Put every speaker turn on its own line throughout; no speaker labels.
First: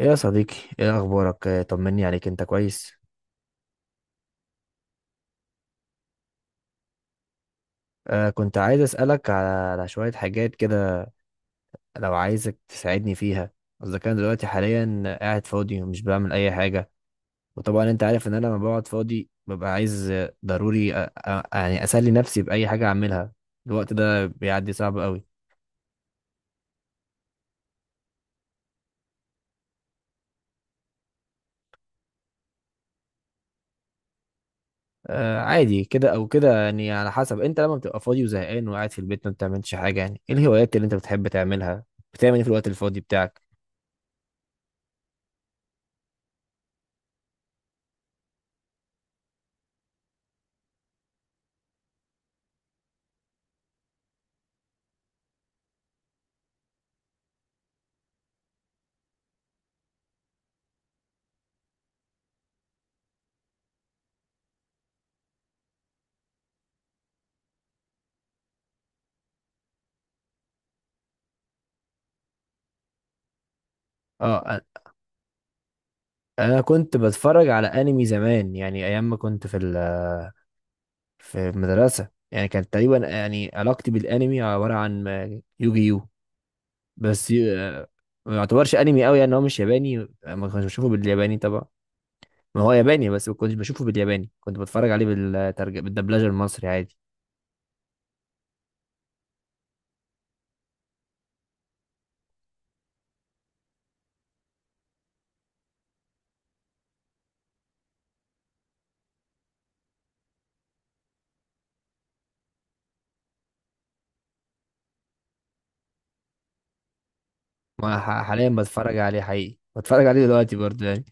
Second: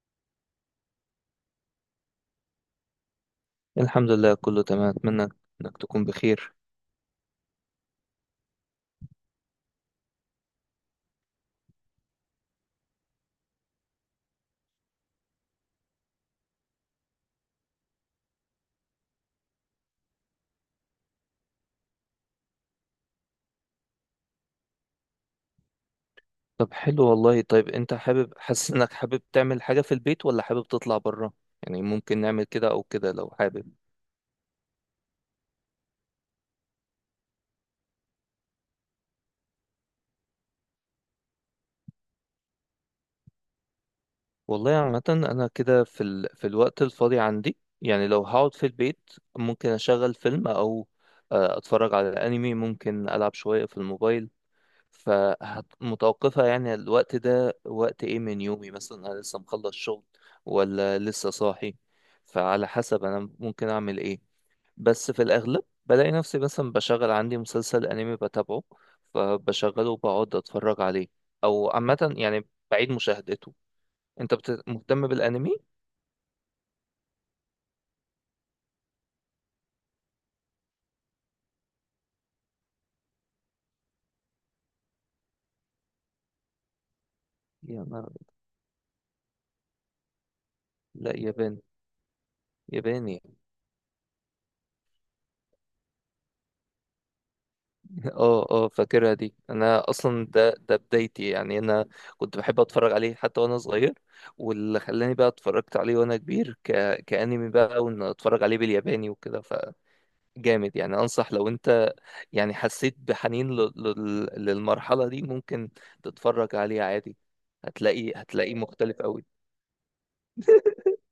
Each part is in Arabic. ايه يا صديقي، ايه اخبارك؟ طمني عليك، انت كويس؟
الحمد لله كله تمام، اتمنى انك تكون بخير.
آه، كنت عايز اسالك على شويه حاجات كده، لو عايزك تساعدني فيها، اذا كان دلوقتي حاليا قاعد فاضي ومش بعمل اي حاجه. وطبعا انت عارف ان انا لما بقعد فاضي ببقى عايز ضروري، يعني اسلي نفسي باي حاجه اعملها. الوقت ده بيعدي صعب قوي.
طب حلو والله. طيب انت حابب، حاسس انك حابب تعمل حاجة في البيت ولا حابب تطلع بره؟ يعني ممكن نعمل كده او كده لو حابب.
آه، عادي كده او كده، يعني على حسب. انت لما بتبقى فاضي وزهقان وقاعد في البيت ما بتعملش حاجه، يعني ايه الهوايات اللي انت بتحب تعملها؟ بتعمل ايه في الوقت الفاضي بتاعك؟
والله عامة انا كده في الوقت الفاضي عندي، يعني لو هقعد في البيت ممكن اشغل فيلم او اتفرج على انمي، ممكن العب شوية في الموبايل. فمتوقفة يعني الوقت ده وقت ايه من يومي، مثلا انا لسه مخلص شغل ولا لسه صاحي، فعلى حسب انا ممكن اعمل ايه. بس في الأغلب بلاقي نفسي مثلا بشغل عندي مسلسل أنمي بتابعه، فبشغله وبقعد أتفرج عليه، أو عامة يعني بعيد مشاهدته.
اه،
مهتم بالأنمي؟
انا كنت بتفرج على انمي زمان، يعني ايام ما كنت في في المدرسه. يعني كانت تقريبا يعني علاقتي بالانمي عباره عن يوجي يو. بس
يا
يو-
نهار!
ما يعتبرش انمي قوي، يعني هو مش ياباني، ما كنتش بشوفه
لا
بالياباني
ياباني،
طبعا. ما هو ياباني،
ياباني
بس ما كنتش بشوفه بالياباني، كنت بتفرج عليه بالترجمه، بالدبلجه المصري عادي.
اه اه، فاكرها دي. انا اصلا ده بدايتي، يعني انا كنت بحب اتفرج عليه حتى وانا صغير. واللي خلاني بقى اتفرجت عليه وانا كبير كأنمي بقى، وان اتفرج عليه بالياباني وكده، جامد. يعني انصح لو انت يعني حسيت بحنين للمرحلة دي، ممكن تتفرج عليه عادي.
ما
هتلاقي
ح- حاليا
هتلاقيه
بتفرج
مختلف
عليه،
قوي.
حقيقي بتفرج عليه دلوقتي برضه يعني.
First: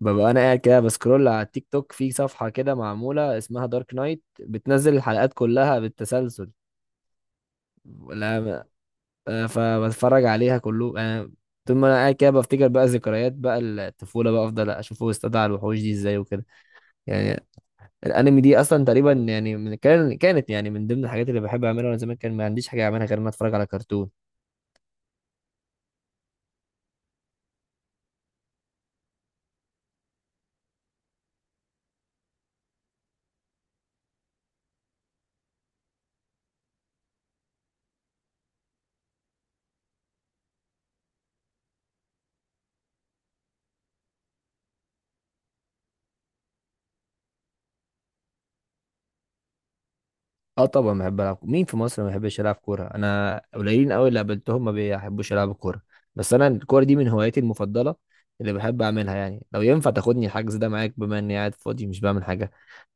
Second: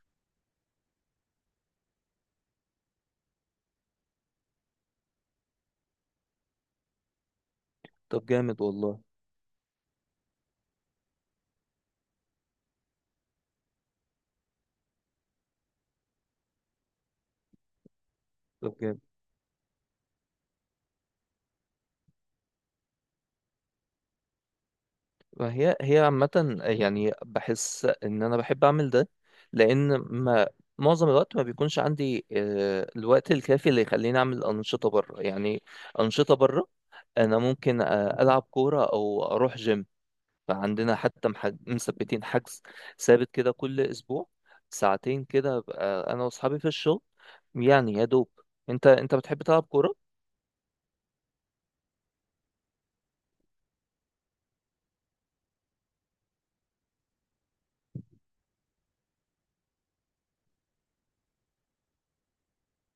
ببقى انا قاعد كده بسكرول على التيك توك، في صفحه كده معموله اسمها دارك نايت، بتنزل الحلقات كلها بالتسلسل.
طب جامد
لا.
والله.
فبتفرج عليها كله. انا طول ما انا قاعد كده بفتكر بقى ذكريات بقى الطفوله، بقى افضل اشوفه واستدعى على الوحوش دي ازاي وكده يعني. الانمي دي
طب
اصلا
جامد.
تقريبا يعني من كان كانت يعني من ضمن الحاجات اللي بحب اعملها وانا زمان، كان ما عنديش حاجه اعملها غير ان أنا اتفرج على كرتون.
ما هي عامة يعني بحس ان انا بحب اعمل ده، لان ما معظم الوقت ما بيكونش عندي الوقت الكافي اللي يخليني اعمل انشطة بره، يعني انشطة بره. انا ممكن العب كورة او اروح جيم. فعندنا حتى مثبتين حجز ثابت كده كل اسبوع، ساعتين كده بقى انا واصحابي في الشغل، يعني يا دوب. انت بتحب تلعب كوره؟
اه طبعا بحب العب. مين في مصر ما بيحبش يلعب كوره؟ انا قليلين قوي اللي قابلتهم ما بيحبوش يلعبوا كوره. بس انا الكوره دي من هواياتي المفضله اللي بحب اعملها. يعني لو ينفع تاخدني الحجز ده معاك بما اني قاعد فاضي مش بعمل حاجه،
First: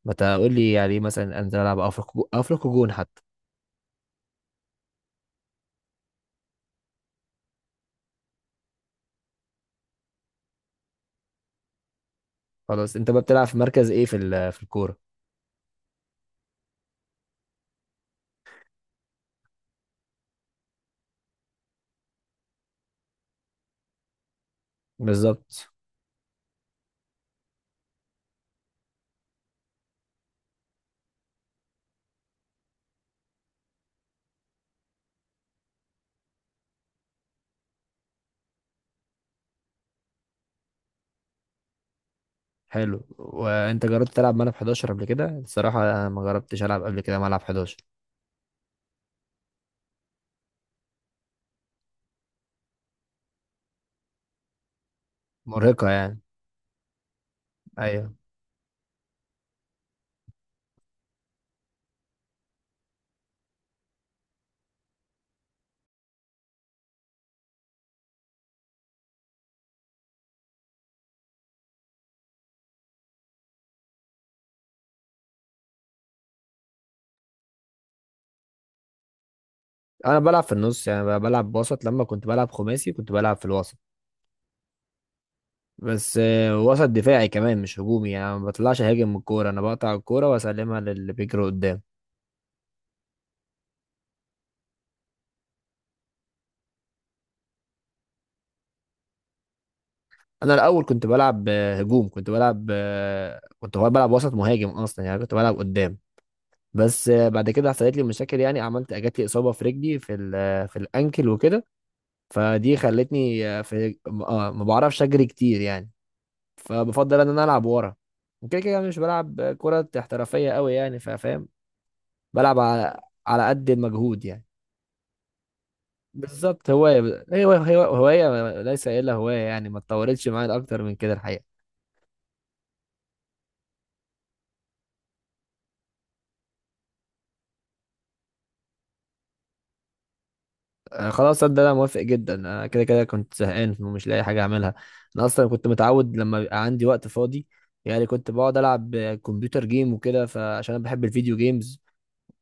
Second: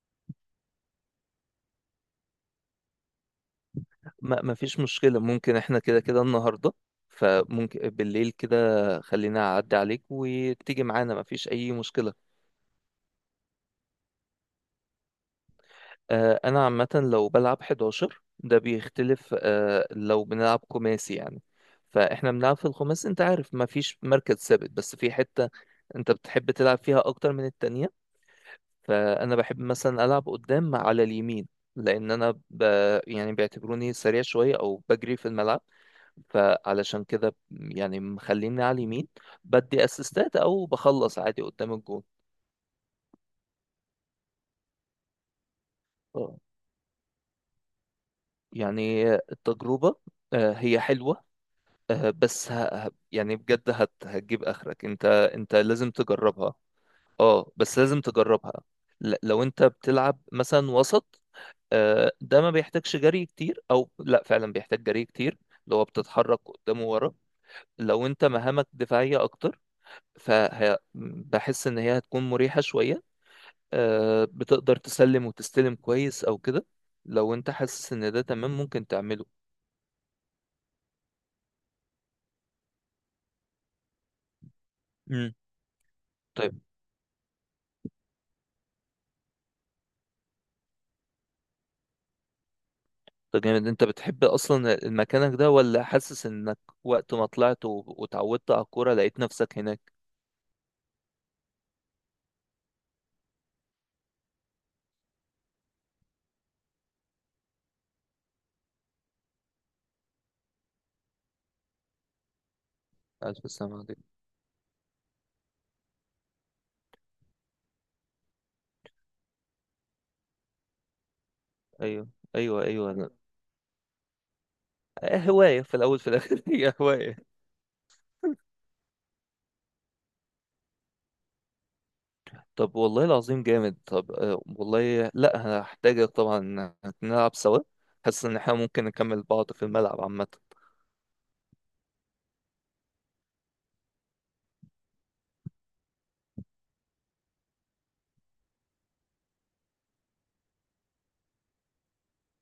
ما تقول لي يعني مثلا انزل العب، افرق جون حتى.
ما فيش مشكله، ممكن احنا كده كده النهارده، فممكن بالليل كده، خلينا اعدي عليك وتيجي معانا، ما فيش اي مشكله.
خلاص، انت بقى بتلعب في مركز ايه في في الكوره؟
انا عامه لو بلعب 11 ده بيختلف، لو بنلعب خماسي يعني. فاحنا بنلعب في الخماسي، انت عارف ما فيش مركز ثابت، بس في حته
بالظبط.
انت بتحب تلعب فيها اكتر من التانية. فانا بحب مثلا العب قدام على اليمين، لان انا ب... يعني بيعتبروني سريع شويه او بجري في الملعب، فعلشان كده يعني مخليني على اليمين، بدي اسيستات او بخلص عادي قدام الجون.
حلو، وانت جربت تلعب ملعب 11 قبل كده؟ الصراحه انا ما
آه.
جربتش العب قبل كده ملعب 11.
يعني التجربه هي حلوه، بس يعني بجد هتجيب اخرك، انت
مرهقه
لازم
يعني.
تجربها. اه بس لازم
ايوه،
تجربها. لو انت بتلعب مثلا وسط، ده ما بيحتاجش جري كتير، او لا فعلا بيحتاج جري كتير، اللي هو بتتحرك قدام وورا. لو انت مهامك دفاعية اكتر، فبحس ان هي هتكون مريحة شوية، بتقدر تسلم وتستلم كويس او كده. لو انت حاسس ان ده تمام ممكن تعمله.
انا بلعب في النص، يعني بلعب وسط. لما كنت بلعب خماسي كنت بلعب في الوسط.
مم.
بس
طيب
وسط دفاعي كمان، مش هجومي. يعني أنا ما بطلعش هاجم من الكوره، انا بقطع الكوره واسلمها للي بيجري قدام.
ده جامد. انت بتحب اصلا المكانك ده، ولا حاسس انك وقت ما طلعت واتعودت على الكورة لقيت نفسك هناك؟
انا الاول كنت بلعب هجوم، كنت بلعب كنت هو بلعب وسط مهاجم اصلا، يعني كنت بلعب قدام. بس بعد كده حصلت لي مشاكل، يعني عملت جات لي اصابه في رجلي في في الانكل وكده. فدي خلتني
ألف
آه،
سلام
في
عليكم.
آه، ما بعرفش اجري كتير يعني. فبفضل ان انا العب ورا. وكده كده أنا مش بلعب كره احترافيه قوي يعني، فاهم؟
ايوه
بلعب
ايوه،
على قد المجهود يعني.
هواية في الاول في الاخر
بالظبط،
هي هواية.
هوايه، هي هوايه، هواية ليس الا، هوايه يعني ما اتطورتش معايا اكتر من كده الحقيقه.
طب والله العظيم جامد. طب والله لا هحتاجك طبعا، إن نلعب سوا. حاسس ان احنا ممكن نكمل بعض في الملعب عامة.
خلاص، صدق انا موافق جدا. انا كده كده كنت زهقان ومش لاقي حاجه اعملها. انا اصلا كنت متعود لما بيبقى عندي وقت فاضي، يعني كنت بقعد العب كمبيوتر جيم وكده، فعشان انا بحب الفيديو جيمز،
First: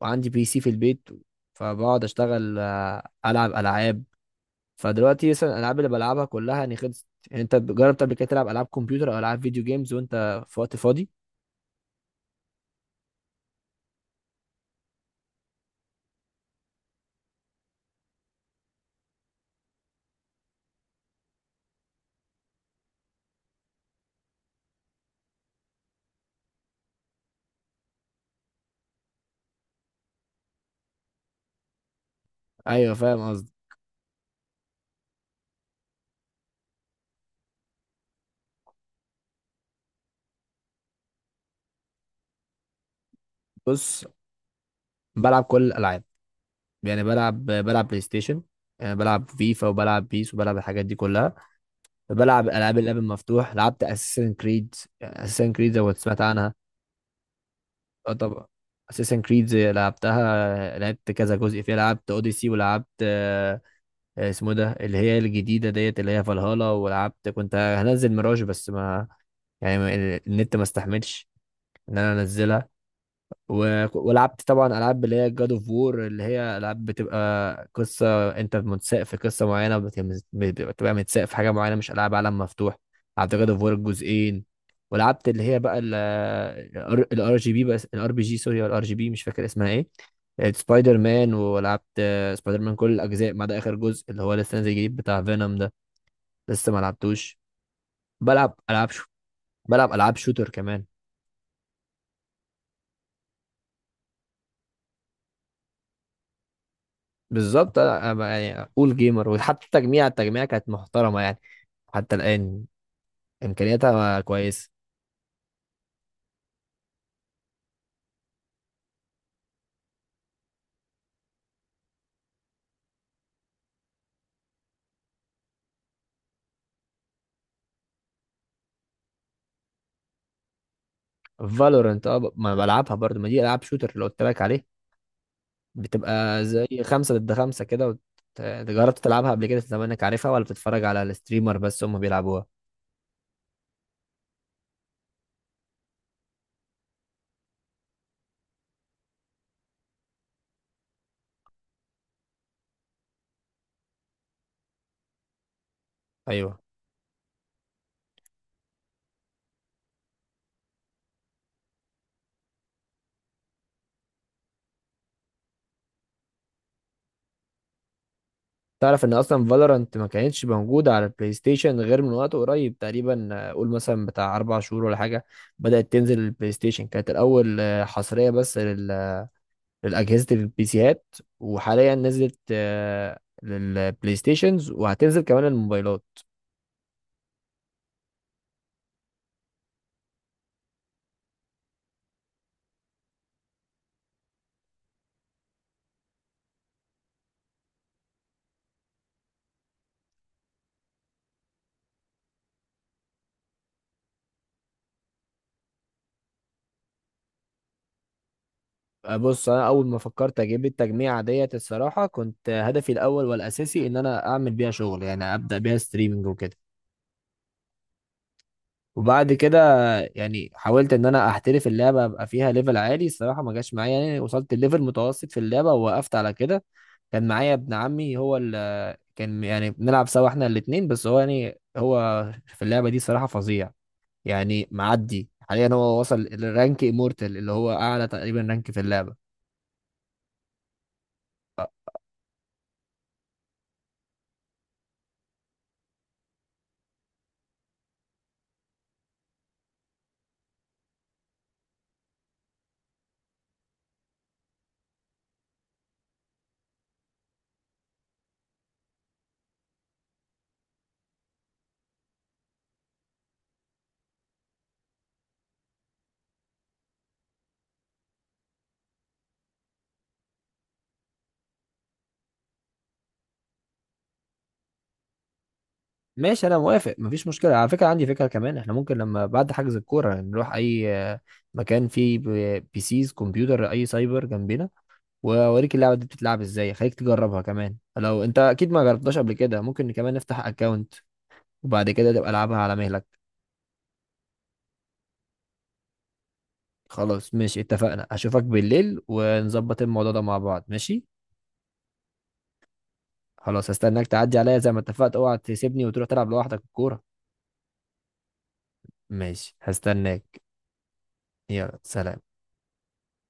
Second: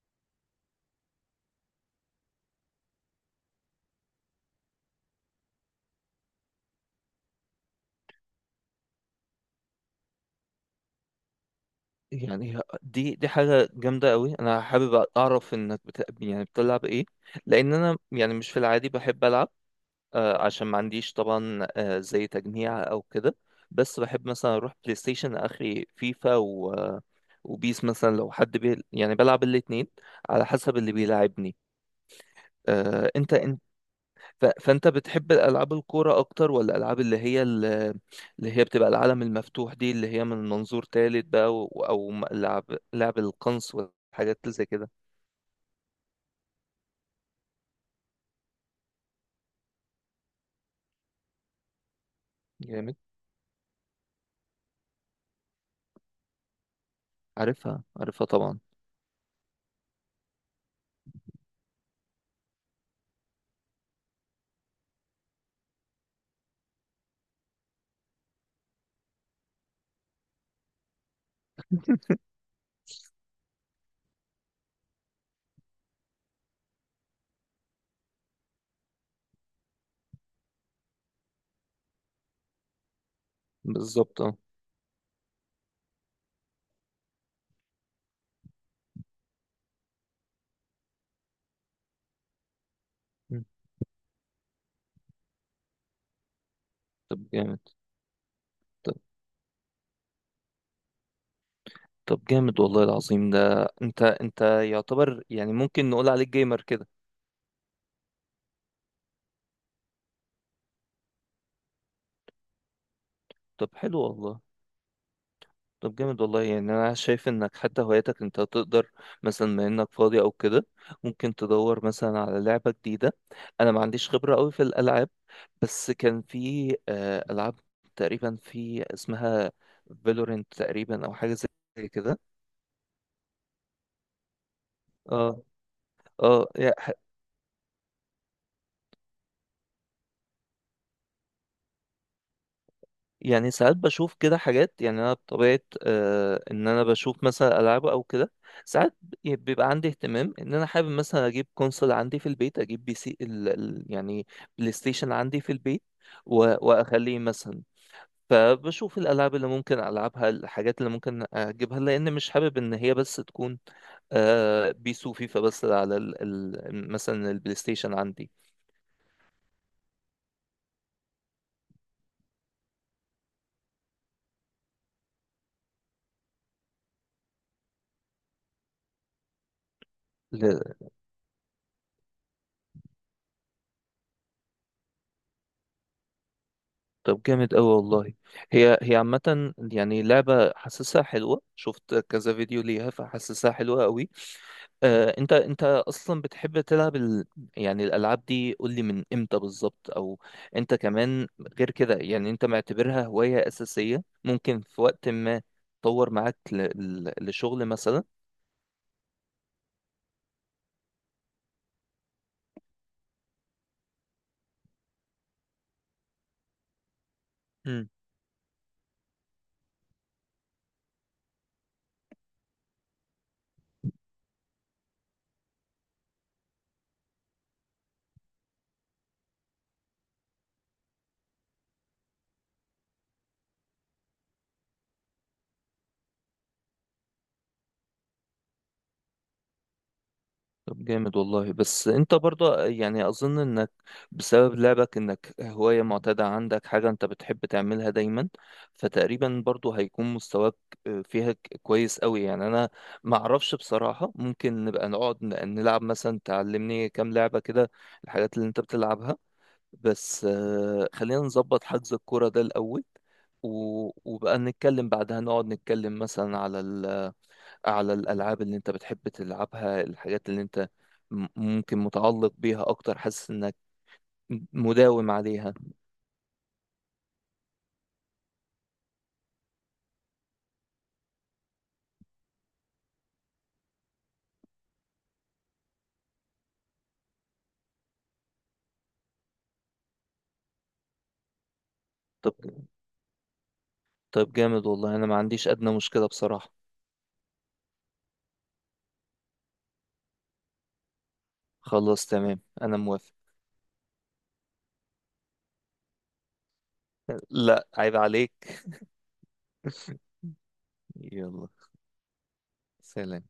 وعندي بي سي في البيت. فبقعد اشتغل العب العاب. فدلوقتي مثلا الالعاب اللي بلعبها كلها يعني خلصت. يعني انت جربت قبل كده تلعب العاب كمبيوتر او العاب فيديو جيمز وانت في وقت فاضي؟
يعني دي حاجة جامدة قوي. انا حابب اعرف انك يعني بتلعب ايه؟ لان انا يعني مش في العادي بحب العب، عشان ما عنديش طبعا زي تجميع او كده. بس بحب مثلا اروح بلاي ستيشن اخري فيفا وبيس، مثلا لو حد يعني بلعب الاتنين على حسب اللي بيلعبني.
ايوه فاهم
انت
قصدي.
فانت بتحب الالعاب الكوره اكتر، ولا الالعاب اللي هي بتبقى العالم المفتوح دي، اللي هي من منظور تالت بقى، لعب، لعب القنص
بص،
والحاجات اللي زي كده؟
بلعب كل الالعاب، يعني بلعب بلعب بلاي ستيشن، بلعب فيفا وبلعب بيس وبلعب الحاجات دي كلها. بلعب العاب الاب
جامد.
المفتوح، لعبت اساسن كريد. اساسن كريد زي ما سمعت عنها.
عارفها
اه
عارفها
طبعا.
طبعا.
اساسن كريد لعبتها، لعبت كذا جزء فيها، لعبت اوديسي ولعبت اسمه إيه ده اللي هي الجديده ديت، اللي هي فالهالا. ولعبت كنت هنزل ميراج بس، ما يعني ما- النت ما استحملش ان انا انزلها. ولعبت طبعا العاب اللي هي جاد اوف وور، اللي هي العاب بتبقى قصه، انت متساق في قصه معينه، بتبقى متساق في حاجه معينه، مش العاب عالم مفتوح. لعبت جاد اوف وور
بالظبط اه.
الجزئين. ولعبت اللي هي بقى الار جي بي، بس الار بي جي سوري، الار جي بي مش فاكر اسمها ايه. سبايدر مان، ولعبت سبايدر مان كل الاجزاء ما
م.
عدا اخر جزء اللي هو لسه نازل جديد بتاع فينوم ده، لسه ما
طب
لعبتوش.
جامد.
بلعب العاب
طب.
شو، بلعب العاب شوتر كمان.
طب جامد والله العظيم. ده انت يعتبر، يعني ممكن نقول عليك جيمر كده.
بالظبط، أنا يعني اقول جيمر. وحتى التجميع، كانت محترمه يعني، حتى الان
طب حلو
امكانياتها
والله.
كويسه.
طب جامد والله. يعني انا شايف انك حتى هواياتك انت تقدر مثلا، ما انك فاضي او كده، ممكن تدور مثلا على لعبة جديدة. انا ما عنديش خبرة قوي في الالعاب، بس كان في العاب تقريبا، في اسمها فالورنت تقريبا او حاجة زي
فالورنت، اه
كده.
ما بلعبها برضو، ما دي العاب شوتر اللي قلت لك عليه.
اه
بتبقى
اه.
زي
يعني
خمسة ضد خمسة كده جربت تلعبها قبل كده؟ زمانك عارفها ولا بتتفرج على الستريمر بس هم بيلعبوها؟
يعني ساعات بشوف كده حاجات. يعني انا بطبيعه آه ان انا بشوف مثلا العاب او كده، ساعات بيبقى عندي اهتمام ان انا حابب مثلا اجيب كونسول عندي في البيت، اجيب بي سي ال يعني بلاي ستيشن عندي في البيت،
ايوه.
واخليه مثلا. فبشوف الالعاب اللي ممكن العبها، الحاجات اللي ممكن اجيبها، لان مش حابب ان هي بس تكون آه بيس وفيفا بس على ال مثلا البلاي ستيشن عندي.
تعرف ان اصلا فالورنت ما كانتش موجوده على البلاي ستيشن غير من وقت قريب تقريبا، قول مثلا بتاع 4 شهور ولا حاجه. بدات تنزل البلاي ستيشن. كانت الاول حصريه بس لأجهزة البي سيهات، وحاليا نزلت للبلاي ستيشنز وهتنزل كمان الموبايلات.
طب جامد قوي والله. هي عامة يعني لعبة حاسسها حلوة، شفت كذا فيديو ليها فحاسسها حلوة قوي. آه انت اصلا بتحب تلعب يعني الالعاب دي، قول لي من امتى بالظبط. او انت كمان غير كده، يعني انت معتبرها هواية اساسية ممكن في وقت ما تطور معاك لشغل مثلا؟
بص انا اول ما فكرت اجيب التجميعة ديت الصراحة كنت هدفي الاول والاساسي ان انا اعمل بيها شغل، يعني ابدا بيها ستريمنج وكده. وبعد كده يعني حاولت ان انا احترف اللعبة ابقى فيها ليفل عالي، الصراحة ما جاش معايا يعني. وصلت الليفل متوسط في اللعبة ووقفت على كده. كان معايا ابن عمي، هو ال كان يعني بنلعب سوا احنا الاتنين، بس هو يعني هو في اللعبة دي صراحة فظيع يعني. معدي حاليا هو وصل للرانك امورتال اللي هو اعلى تقريبا رانك في اللعبه.
طب جامد والله. بس انت برضه يعني اظن انك بسبب لعبك، انك هواية معتادة عندك، حاجة انت بتحب تعملها دايما، فتقريبا برضه هيكون مستواك فيها كويس قوي. يعني انا ما اعرفش بصراحة، ممكن نبقى نقعد نلعب، مثلا تعلمني كام لعبة كده، الحاجات اللي انت بتلعبها. بس خلينا نظبط حجز الكورة ده الاول، وبقى نتكلم بعدها، نقعد نتكلم مثلا على على الألعاب اللي أنت بتحب تلعبها، الحاجات اللي أنت ممكن متعلق بيها أكتر، حاسس إنك مداوم عليها.
ماشي، انا موافق مفيش مشكله. على فكره عندي فكره كمان، احنا ممكن لما بعد حجز الكوره نروح اي مكان فيه بيسيز كمبيوتر، اي سايبر جنبنا، واوريك اللعبه دي بتتلعب ازاي، خليك تجربها كمان لو انت اكيد ما جربتهاش قبل كده. ممكن كمان نفتح اكونت، وبعد كده تبقى
طب.
العبها على مهلك.
طب جامد والله، أنا ما عنديش أدنى مشكلة بصراحة.
خلاص ماشي اتفقنا، اشوفك بالليل ونظبط الموضوع ده مع بعض، ماشي؟
خلاص تمام أنا موافق.
خلاص هستناك تعدي عليا زي ما اتفقت، اوعى تسيبني وتروح تلعب لوحدك الكوره.
لا عيب عليك.
ماشي هستناك.
يلا
يلا سلام.
سلام.